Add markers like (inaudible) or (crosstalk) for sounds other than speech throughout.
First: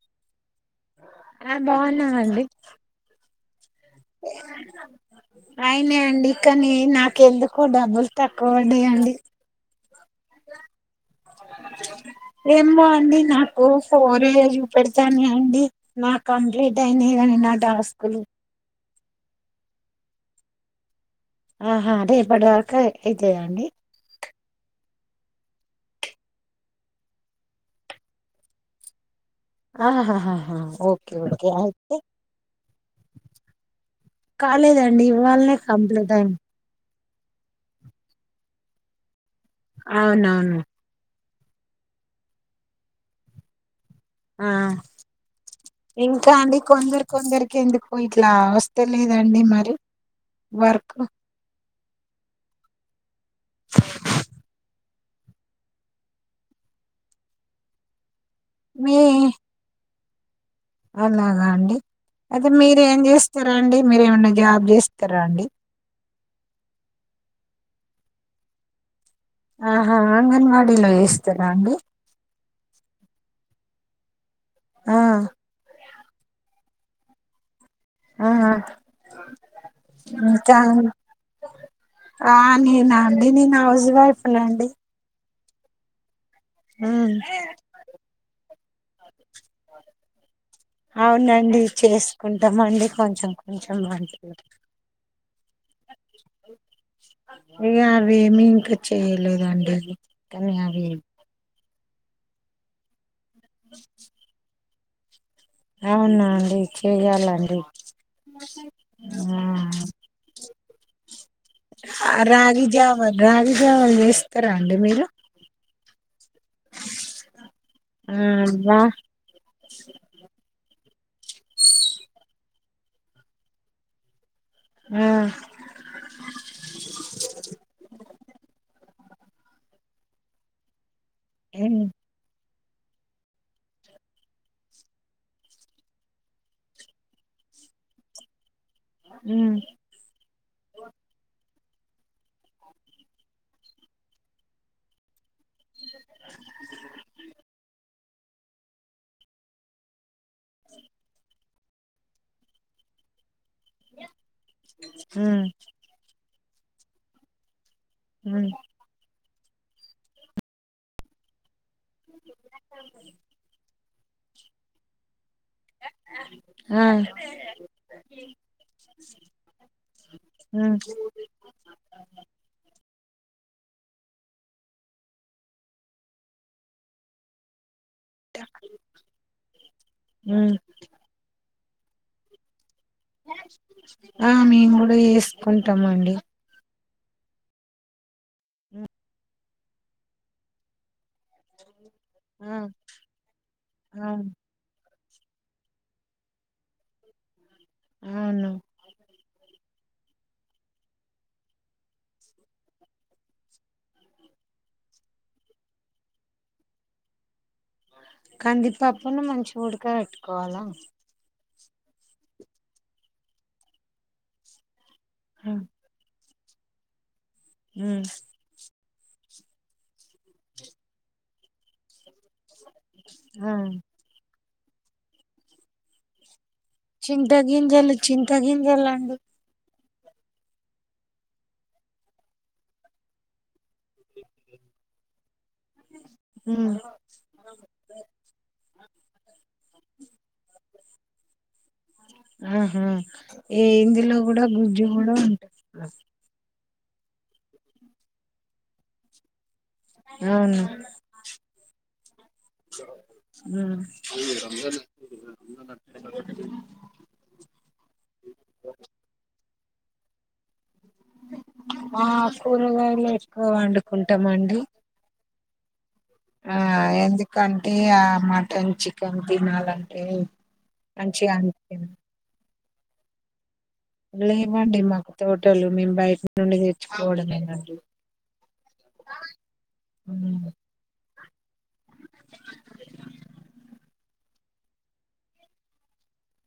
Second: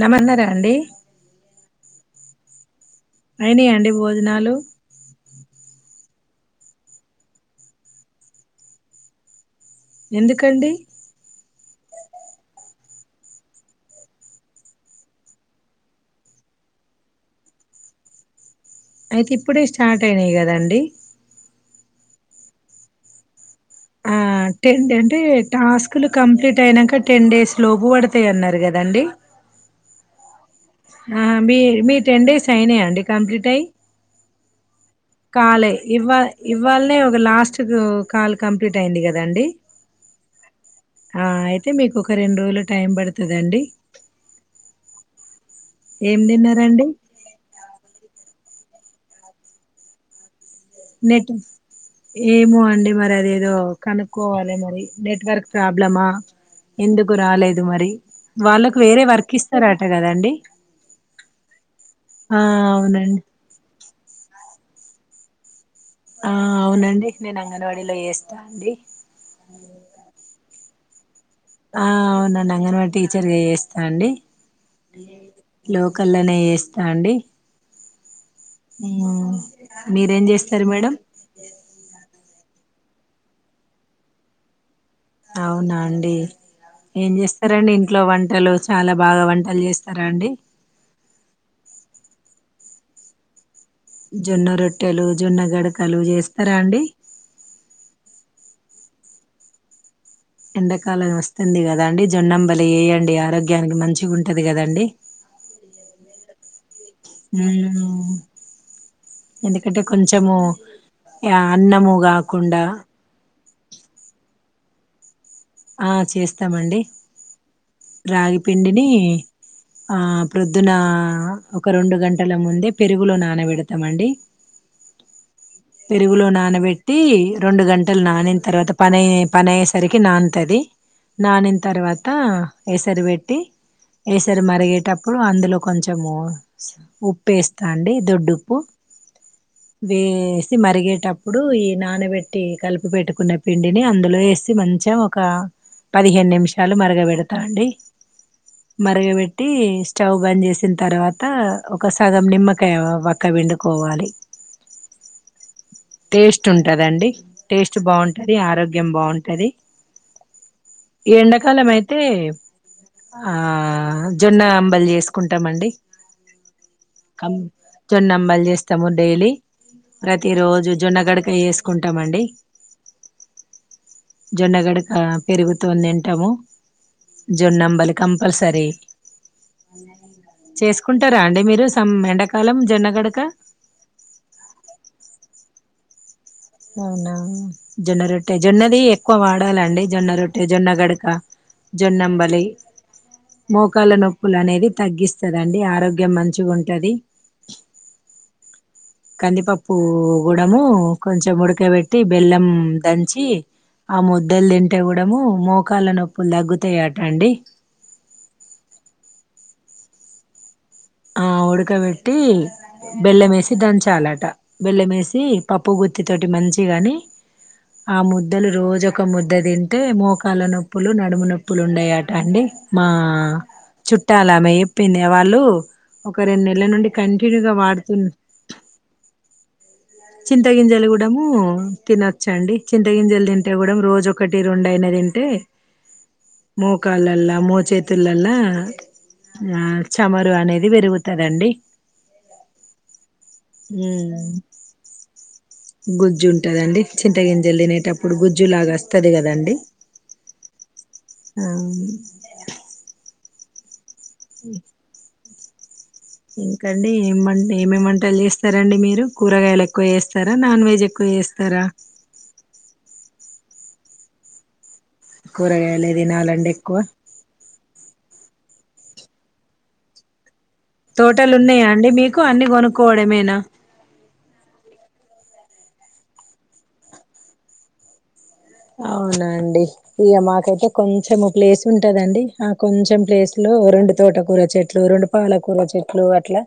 నమ అన్నార ఆ బాగున్నా అయినాయి అండి భోజనాలు అయినాయి అండి కానీ నాక ఎందుకో డబ్బులు తక్కువ పడ్డాయండి ఎందుకండి ఏమో అండి నాకు ఫోర్ ఎ చూపెడతానే అండి నాకు కంప్లీట్ అయినని నా టాస్కులు అయితే ఇప్పుడే స్టార్ట్ అయినాయి కదండీ ఆహా రేపటి వరకు అయితయాండి ఆ టెన్ అంటే టాస్కులు కంప్లీట్ అయినాక టెన్ డేస్ లోపు పడతాయి అన్నారు కదాండి ఆహాహా ఆ మీ మీ టెన్ డేస్ అయినాయి అండి కంప్లీట్ అయ్యి కాాలేదడి కాాలే ఇవా ఇవాళనే ఒక లాస్ట్ కాల్ కంప్లీట్ అయింది కదండి అవునవును ఆ అయితే మీకు ఒక రెండు రోజులు టైం పడుతుందండి ఆ ఏం ఇంకా అండి తిన్నారండి కొందరు కొందరికి ఎందుకు ఇట్లా వస్త లేదండి మరి వర్క్ నెట్ ఏమో అండి మరి అది ఏదో కనుక్కోవాలి మరి నెట్వర్క్ ప్రాబ్లమా ఎందుకు రాలేదు మరి వాళ్ళకు మీ వేరే వర్క్ ఇస్తారట తే కదండి అలాగా అండి ఆ అయితే మీర ఏం అవునండి చేస్తారా అండి మీరే ఏమన్నా జాబ్ చేస్తారా అండి ఆ అవునండి నేను అంగన్వాడీలో చేస్తాండీ ఆహా అంగన్వా డీ లో చెస్ ఆ అవునా అంగనవా టీచర్ చేస్ స్తా అండి ఆ లో కల్లనే చేస్తా అండి ఆ ఆ! మీరేం ఇంకా చేస్తారు మేడం ఆ నేనా అండి నేను హౌస్ వైఫ్ అండి అవునాండి ఏం చేస్తారండి ఇంట్లో వంట్ పంటలు చాలా బాగా వంటలు చేస్తారా అండి అవునండి చేసుకుంటామ అండి కొంచెం కొంచెం వంటలు. జొన్న రొట్టెలు జొన్న గడకలు చేస్తారా అండి ఇగ అవి ఏమి ఇంకా చేయలేదండి కానీ అవి ఎండకాలము వస్తంది గద అండి జొన్నం బలి ఏయండి ఆరోగ్యానికి మంచిగా ఉంటుంది కదండి అవునా అండి చేయాలండి ఉమ్, ఎందుకంటే కొంచెము ఆ, అన్నము ఆ కాకుండా రాగి జావ రాగి జావలు చేస్ స్తర అండి మీరు ఆ చేస్తామండి ఆ రాగి బా పిండిని ఆ ప్రొద్దున ఒక రెండు గంటల ముందే పెరుగులో నానబె డతాం అండి ఆ పెరుగులో నానబెట్టి రెండు గంటలు నానిన తర్వాత పని పని అయ్యేసరికి నా న్ తది నానిన్ ఉమ్ తర్వాత ఏసరి పెట్టి ఏసరి మరిగేటప్పుడు అందులో కొంచెము ఉప్పుేస్తా అండి దొడ్డుప్పు ఉమ్ వేసి మరిగేటప్పుడు ఏ నానబెట్టి కలిపి పెట్టుకున్న పిండిని అందులో వేసి మంచమ్ ఒక పదిహేను నిమిషాలు మరగబెడత్ అండి మరగబెట్టి స్టవ్ బంద్ చేసిన తర్వాత ఒక సగం నిమ్మకాయ వక్కవిండు కోవాలి ఉమ్ టెస్ట్ ట్ ఉంటుదండి టేస్ట్ బాగుంటది ఉమ్ ఆరోగ్యం బాగున్ తది ఈ ఎండాకాలం అయితే తె ఆ జొన్న అంబల్ చేస్ కుంటామండి ఆ జొన్న అంబల్ చేస్తాము డైలీ ప్రతి రోజు ఉమ్ జొన్నగడకయ చేసుకుంటామండి జొండగడక పెరుగుతోన్ తింటాము జొన్నంబలి కంపల్సరీ ఉమ్ చేసుకుంటారా అండి మీరు తం ఎండకాలం జన్న ఆ మేము గుడ చెస్కుంటాం అండి అవునా జొన్నారోట్ టె జొన్నది ఎక్కువ వాడ్ డాలండి జొన్న రొట్టె జొన్న గడక జొన్నంబలి ఆ మోకాల అవును నొప్పుల్ అనేది తగ్గిస్ సదండి ఆరోగ్యం మంచిగా ఉంటది అవును కందిపప్పు గుడము కొంచెం ఉడకబెట్టి బెల్లం దంచి ఆ ముద్దల్ తింటే గుడము మోకాళ్ల నొప్పుల్ దగ్గుతాయ్ అట్ అండి కందిపప్పును మంచిగ్ ఊడక వెట్కోవాలా ఆ ఉడకవెట్టి బెల్లమేసి దంచాలట బెల్లమేస్ ది ఉమ్ పప్పు గుత్తి తోట్ టి మంచిగని ఆ ఉమ్ ముద్దలు రోజ్ ఒక్ ఒక ముద్ద తింటే మోకాల నొప్పులు, నడుము నొప్పులు ఉండయట అండి మా ఆ చుట్టాలమె యేప్ పిందేవాళ్ళు ఒక రెండ్ నెల్ చింత గింజలు చింత గింజల్ అండి చింత గింజల్ గూడము తినచ్చండి చింత గింజల్ తింటే గుడం రోజు ఒకటి రోండైనా తింటే ఉమ్ మోకాల్లాలా మో చేతులల్ల వాక్ చమరు అనేది వేర్గుతదండి మ్హు ఏ ఉమ్ ఇందులో గుడ గుజ్జు కూడ ఉంటయ్ కదండి చింత గింజల్ తినేటప్పుడు గుజ్జు లాగా అస్తది కదండి అవును ఆ ఉమ్ (unintelligible) (unintelligible) ఇంకండి ఏం వంట్ ఏమెం వంటల్ చేస్తారండి మీరు కూరగాయలక్ కొ ఎవేస్తార నాన్ వెజ్ ఎ ఆ కూరగాయలే పో అండు కుంటా అండి కూరగాయలే తినాలండి ఎక్కువ టే ఆ మటన్ చికెన్ తినాలంటే మంచిగా తోటలు ఉన్నాయా అనిపిం అండి మీకు అన్ని కొనుకో కోడమేనా లేవండి మాకు తోటలు మేము బయట నుండి తెచ్చుకోవడంమేనండి అవునండి ఇగ మాకైతే కొంచెం ప్లేస్ ఉంటదండి ఆ కొంచెం ప్లేస్ లో రెండు తోటకూర చెట్లు రెండు పాలకూర చెట్లు అట్లా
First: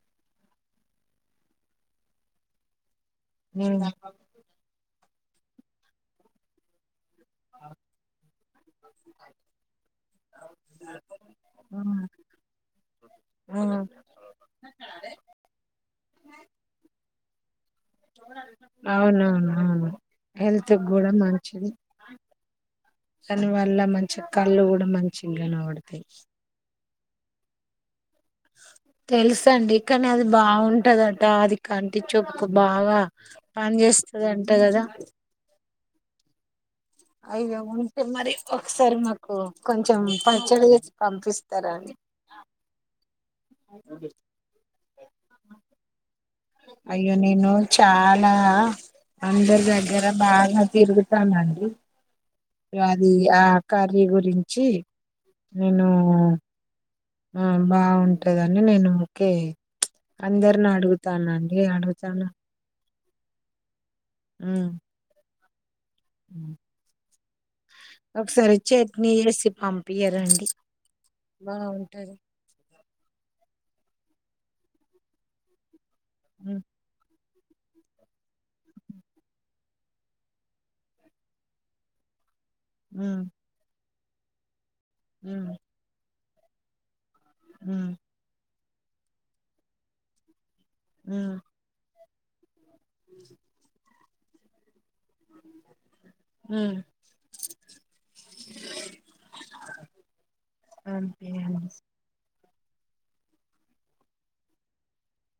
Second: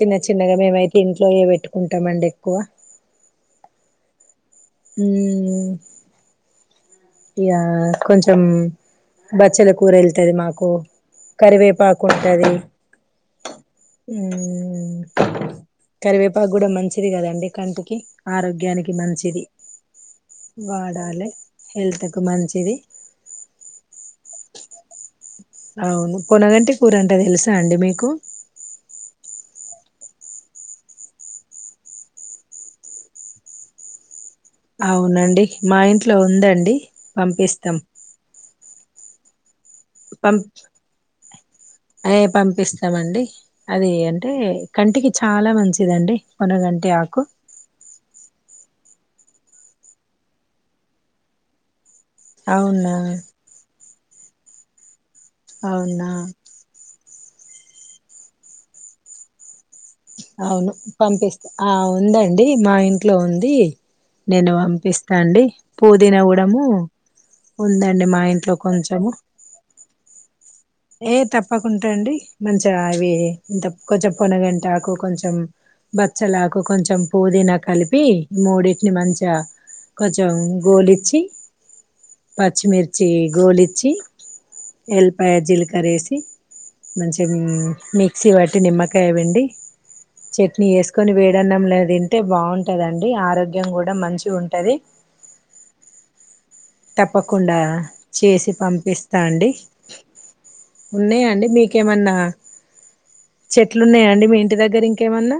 చిన్న చిన్నగా మేమైతే ఇంట్లోనే పెట్టుకుంటామండి ఎక్కువ (inaudible) మ్మ్ ఇగ కొంచెం బచ్చల కూర ఎల్లుతది మాకు కరివేపాకు ఉంటది ఉమ్. మ్మ్ కరివేపాకు కూడా మంచిది కదం ఎ కంతు అవునవును అవును హెల్త్ కూడా వాడాలి మంచిది హెల్త్ కు మంచిది దాని వల్ల మంచి కళ్ళు కూడ మన్ అవును కొనాలంటే ఊరంట తెలుసా అండి మీకు తెలుస అండి కానీ అది బాగుంటదట అది కంటి చూప్ కి బాగా పని చేస్త అవునండి మా ఇట్ ట్లో ఉందండి అయ్యో పంపిస్తాం ఉంటే మరి ఒకసారి మాకు కొంచెం పం పచ్చడి చేసి పంపిస్తారా అండి ఏ పంపిస్తామండి అది అంటే కంటికి చాలా మంచిదండి పొనగంటి అయ్యో ఆకు నేను చాలా అందరి దగ్గర బాగా తిరుగుతానండి ఇగ అవునా అది ఆ కాద్ మీ గురించి నేను అవునా ఆ బాగుంటదండి నేను ఓకే అందరిని అవును పంపిస్తా అడుగుతానండి ఆ అడుగుతాను ఉందండి మా ఇన్ ఇంట్లో ఉంది నేను ఉమ్ పంపిస్తా అండి పుదినా ఉమ్. కుడము ఉందండి మా ఇంట్లో ఒకసారి కొంచము చట్నీ చేసి పంపియరండి ఏ తప్పకుండా అండి బాగుంటది మంచిగా అవి ఇ తపుకూ కొంచెం పోనగంటి ఆకు కొంచెం బచ్చలాకు ఉమ్ కొంచెం పుదీనా కలిపి మూడింటిని మంచిగా కొంచెం గోలిచ్చి పచ్చిమిర్చి ఉమ్ గోలిచ్చి ఎల్పాయ ఉమ్ జీలకర్ర అసి మంచి ఉమ్ మిక్సీ పట్టి నిమ్మకాయపిండి చెక్ వేసుకొని ఉమ్ వేడన్నాం తింటే అ బాగుం దండి ఆరోగ్యం కూడా మంచి ఉంటది ఉమ్ తప్పకుండా చేసి పంపిస్తా అండి ఉన్నాయండి పంపియండి మీకేమన్నా చెట్లున్నాయాండి మీ ఇంటి దగ్గర ఇంకేమన్నా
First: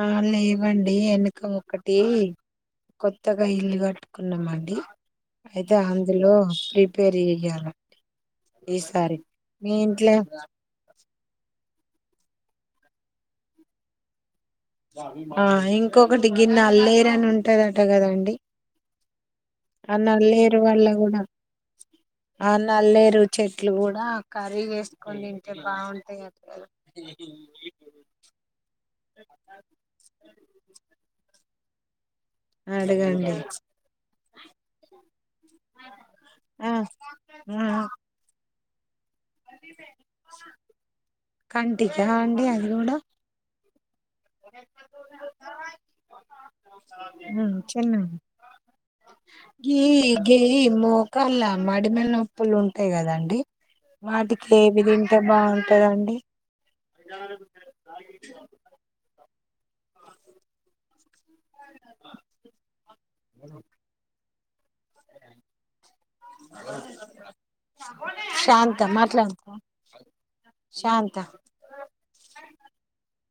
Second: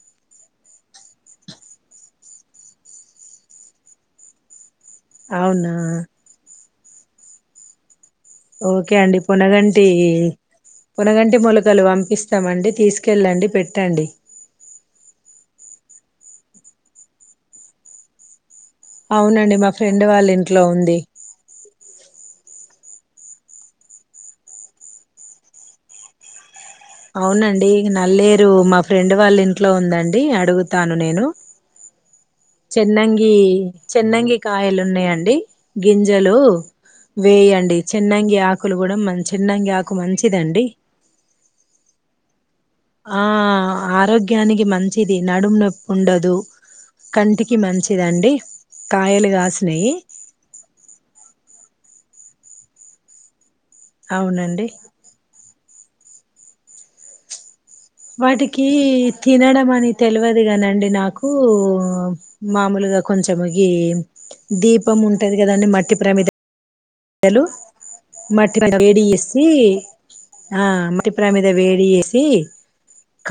ఆ లేవండి వెనక ఒకటి కొత్తగా ఇల్లు కట్టుకున్నాము అండి అవునా అయితే అందులో ప్రీ పెరియలండి ఓకే అండి పునగంటి పునగంటి మూలకలు పంపిస్తామండి తీసుకెళ్ళండి పెట్టండి ఆ ఇంకొకటి గిన్నె అల్లేరు అని ఉంటదట కదాండి అవునండి మా ఫ్రెండ్ వాళ్ళ ఇంట్లో ఉంది కూడా ఆ నల్లేరు చెట్లు కూడా కర్రీ వేసుకొని తింటే బాగుంటాయి అగ అవునండి నల్లేరు మా ఫ్రెండ్ వాళ్ళ ఇంట్లో ఉందండి అడుగుతాను నేను చెన్నంగి అడగండి చెన్నంగి కాయలు ఉన్నాయండి గింజలు ఆ ఆ వేయండి చెన్నంగి ఆ కొలు కూడా మంది చెన్నంగి ఆకు మంచిదండి కంటికా అండి అది కూడా ఆ ఆరోగ్యానికి మంచిది నడుము నొప్పి ఉండదు కంటికి చిన్న మంచిదిండి కాయలు కాసినయి మడిమలిప్పులు ఉంటాయి కదండి అవునండి వాటిఅవి తింటే బాగుంటుంది కద అండి వాటికి తినడం అని తెలియదుగా అండి నాకు ఊ మామూలుగా కొంచెం ఏ దీపం ఉంటుంది కదండి మట్టి ప్రమిద లు మట్టి శాంత వేడి వేసి మాట్లాడుకో ఆ మట్టి శాంత ప్రమీద వేడి వేసి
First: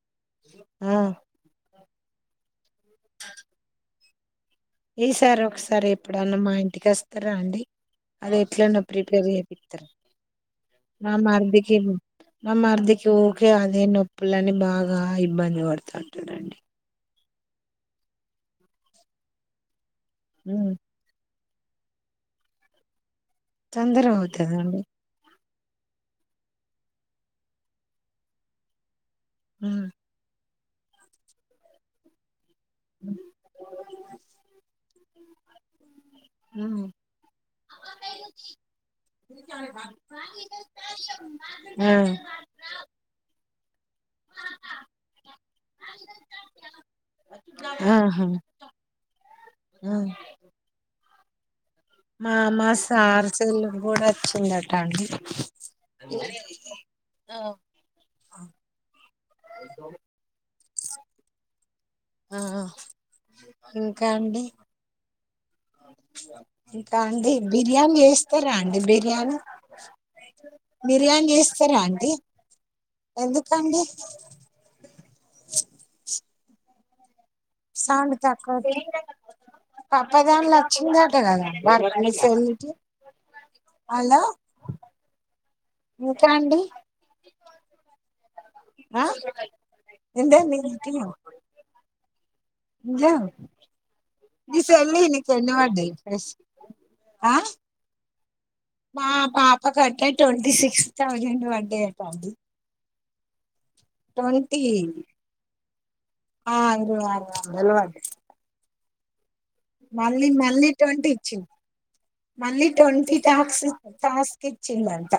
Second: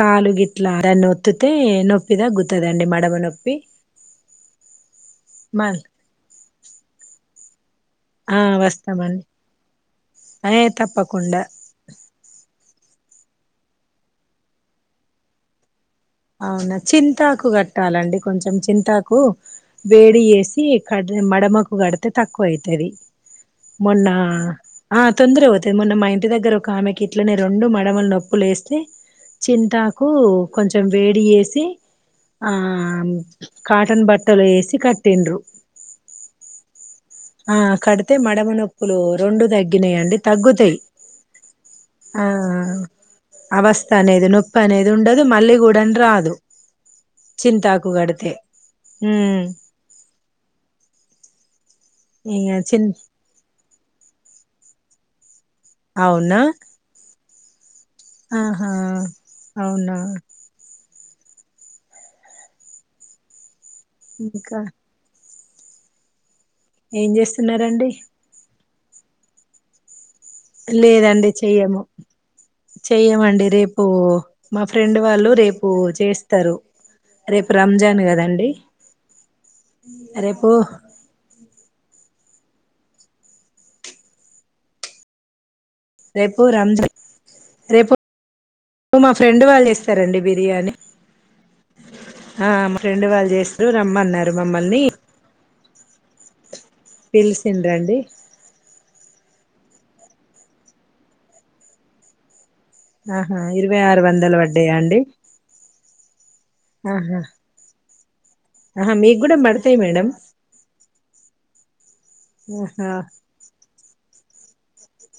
కాలు గిట్లా ఆ దాన్నీ వోత్తితే నొప్పి ఇద గు తదండి మడమ నొప్పి ఈసారి మ ఒకసారి ఎప్పుడన్నా మా ఇంటికి వస్తారా అండి ఆది ఆ ఎట్లనో వస్తామండి ప్రిపేర్ చెపిత్తర అండి ఏ నా తప్పకుండా మరిదికి నా మరిదికి ఊ అదే నొప్పులని బాగా ఇబ్బంది పడత అవునా చి చింతాకు కట్టాలండి కొంచెం చింతాకు వేడి చేసి ఉమ్ క మడమకు కు కడితే తక్కువ అయతది తొందర మొన్న అవుతదండి ఆ తొందర ఓత మొన్న మా ఇంటి దగ్గర ఒక ఆమెకి ఇట్లనే రెండు మడమలు నొప్పులు వేస్తే ఉమ్ చింతాకు కొంచెం వేడి వేసి ఆ కాటన్ బట్టలు వేసి కట్ టీండ్రు హు ఆ కడితే మడమ నొప్పులు రెండు తగ్గినాయండి తగ్గుతాయి ఆ అవస్థ అనేది నొప్పి అనేది ఉండదు మళ్ళీ కూడా రాదు చింతాకు ఆహా కడితే హు మామా సార్చలు కూడా వచ్చిందట అండి అవునా (inaudible) ఆ ఆహా అవునా ఆఆ ఇంకా అండి ఇంకా ఇంకా ఏం అండి చేస్తున్నారండి బిర్యానీ చేస్తారా బిర్యానీ బిర్యానీ లేదండి చెయ్యము చేస్తారా అండి చెయ్యమండి ఎందుకండి రేపు మా ఫ్రెండ్ వాళ్ళు రేపు చేస్త తరు సౌండ్ తక్కువ రేపు పప్పదాంచ్చిందట కదా అలసం అలొ రేపు రంజన్ రేపు ఆ మా ఫ్రెండ్ వాళ్ళు ఇస్తారండి ఎందే బిర్యానీ ఆ మా ఫ్రెండ్ వాళ్ళు చేస్తురు రమ్మన్నారు మమ్మల్ని మిస్ పిల్ సిందండి అపకంటే టొంటీ సిక్స్ థౌసండ్ వడై అంట ఆహా ఇరవై ఆరు వందలు టొంటీ పడ్డాయా అండి అ అంకుల్ ఆహా వాలా తెల్వద్ ఆహా మీక్ మళ్ళీ మళ్ళీ టొంటీ ఇచ్చి మళ్ళీ ఆహా టొంటి టాస్క్ టాస్క్ కిచ్చిందంట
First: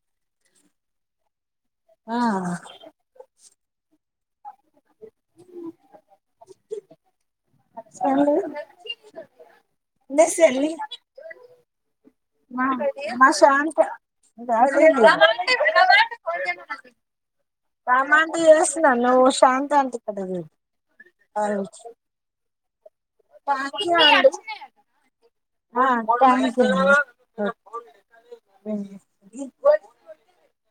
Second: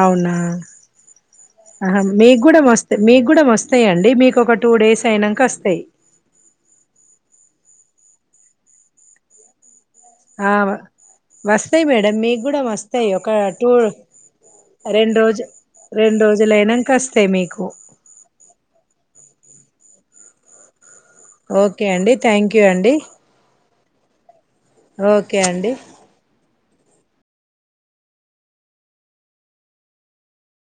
అవ్ నా ఆహ ఆ మీగుడ వోస్త మీగుడ వోస్ స్తే అండి మీకోక టు డేస్ ఐనంకోస్తాయి స్తేన అవ్ వస్తేయి మేడం మీక్ కూడా మా వస్తాయి మా ఒక టూ శాంత రెండ్ రోజు రెండ్ రోజులైనంకా ఓస్తాయి మీకు శాంత్రతికొసదండి ఓకే అండి థ్యాంక్ ఎఅండి థాంక్ యు అంది ఒకే అండి గా అ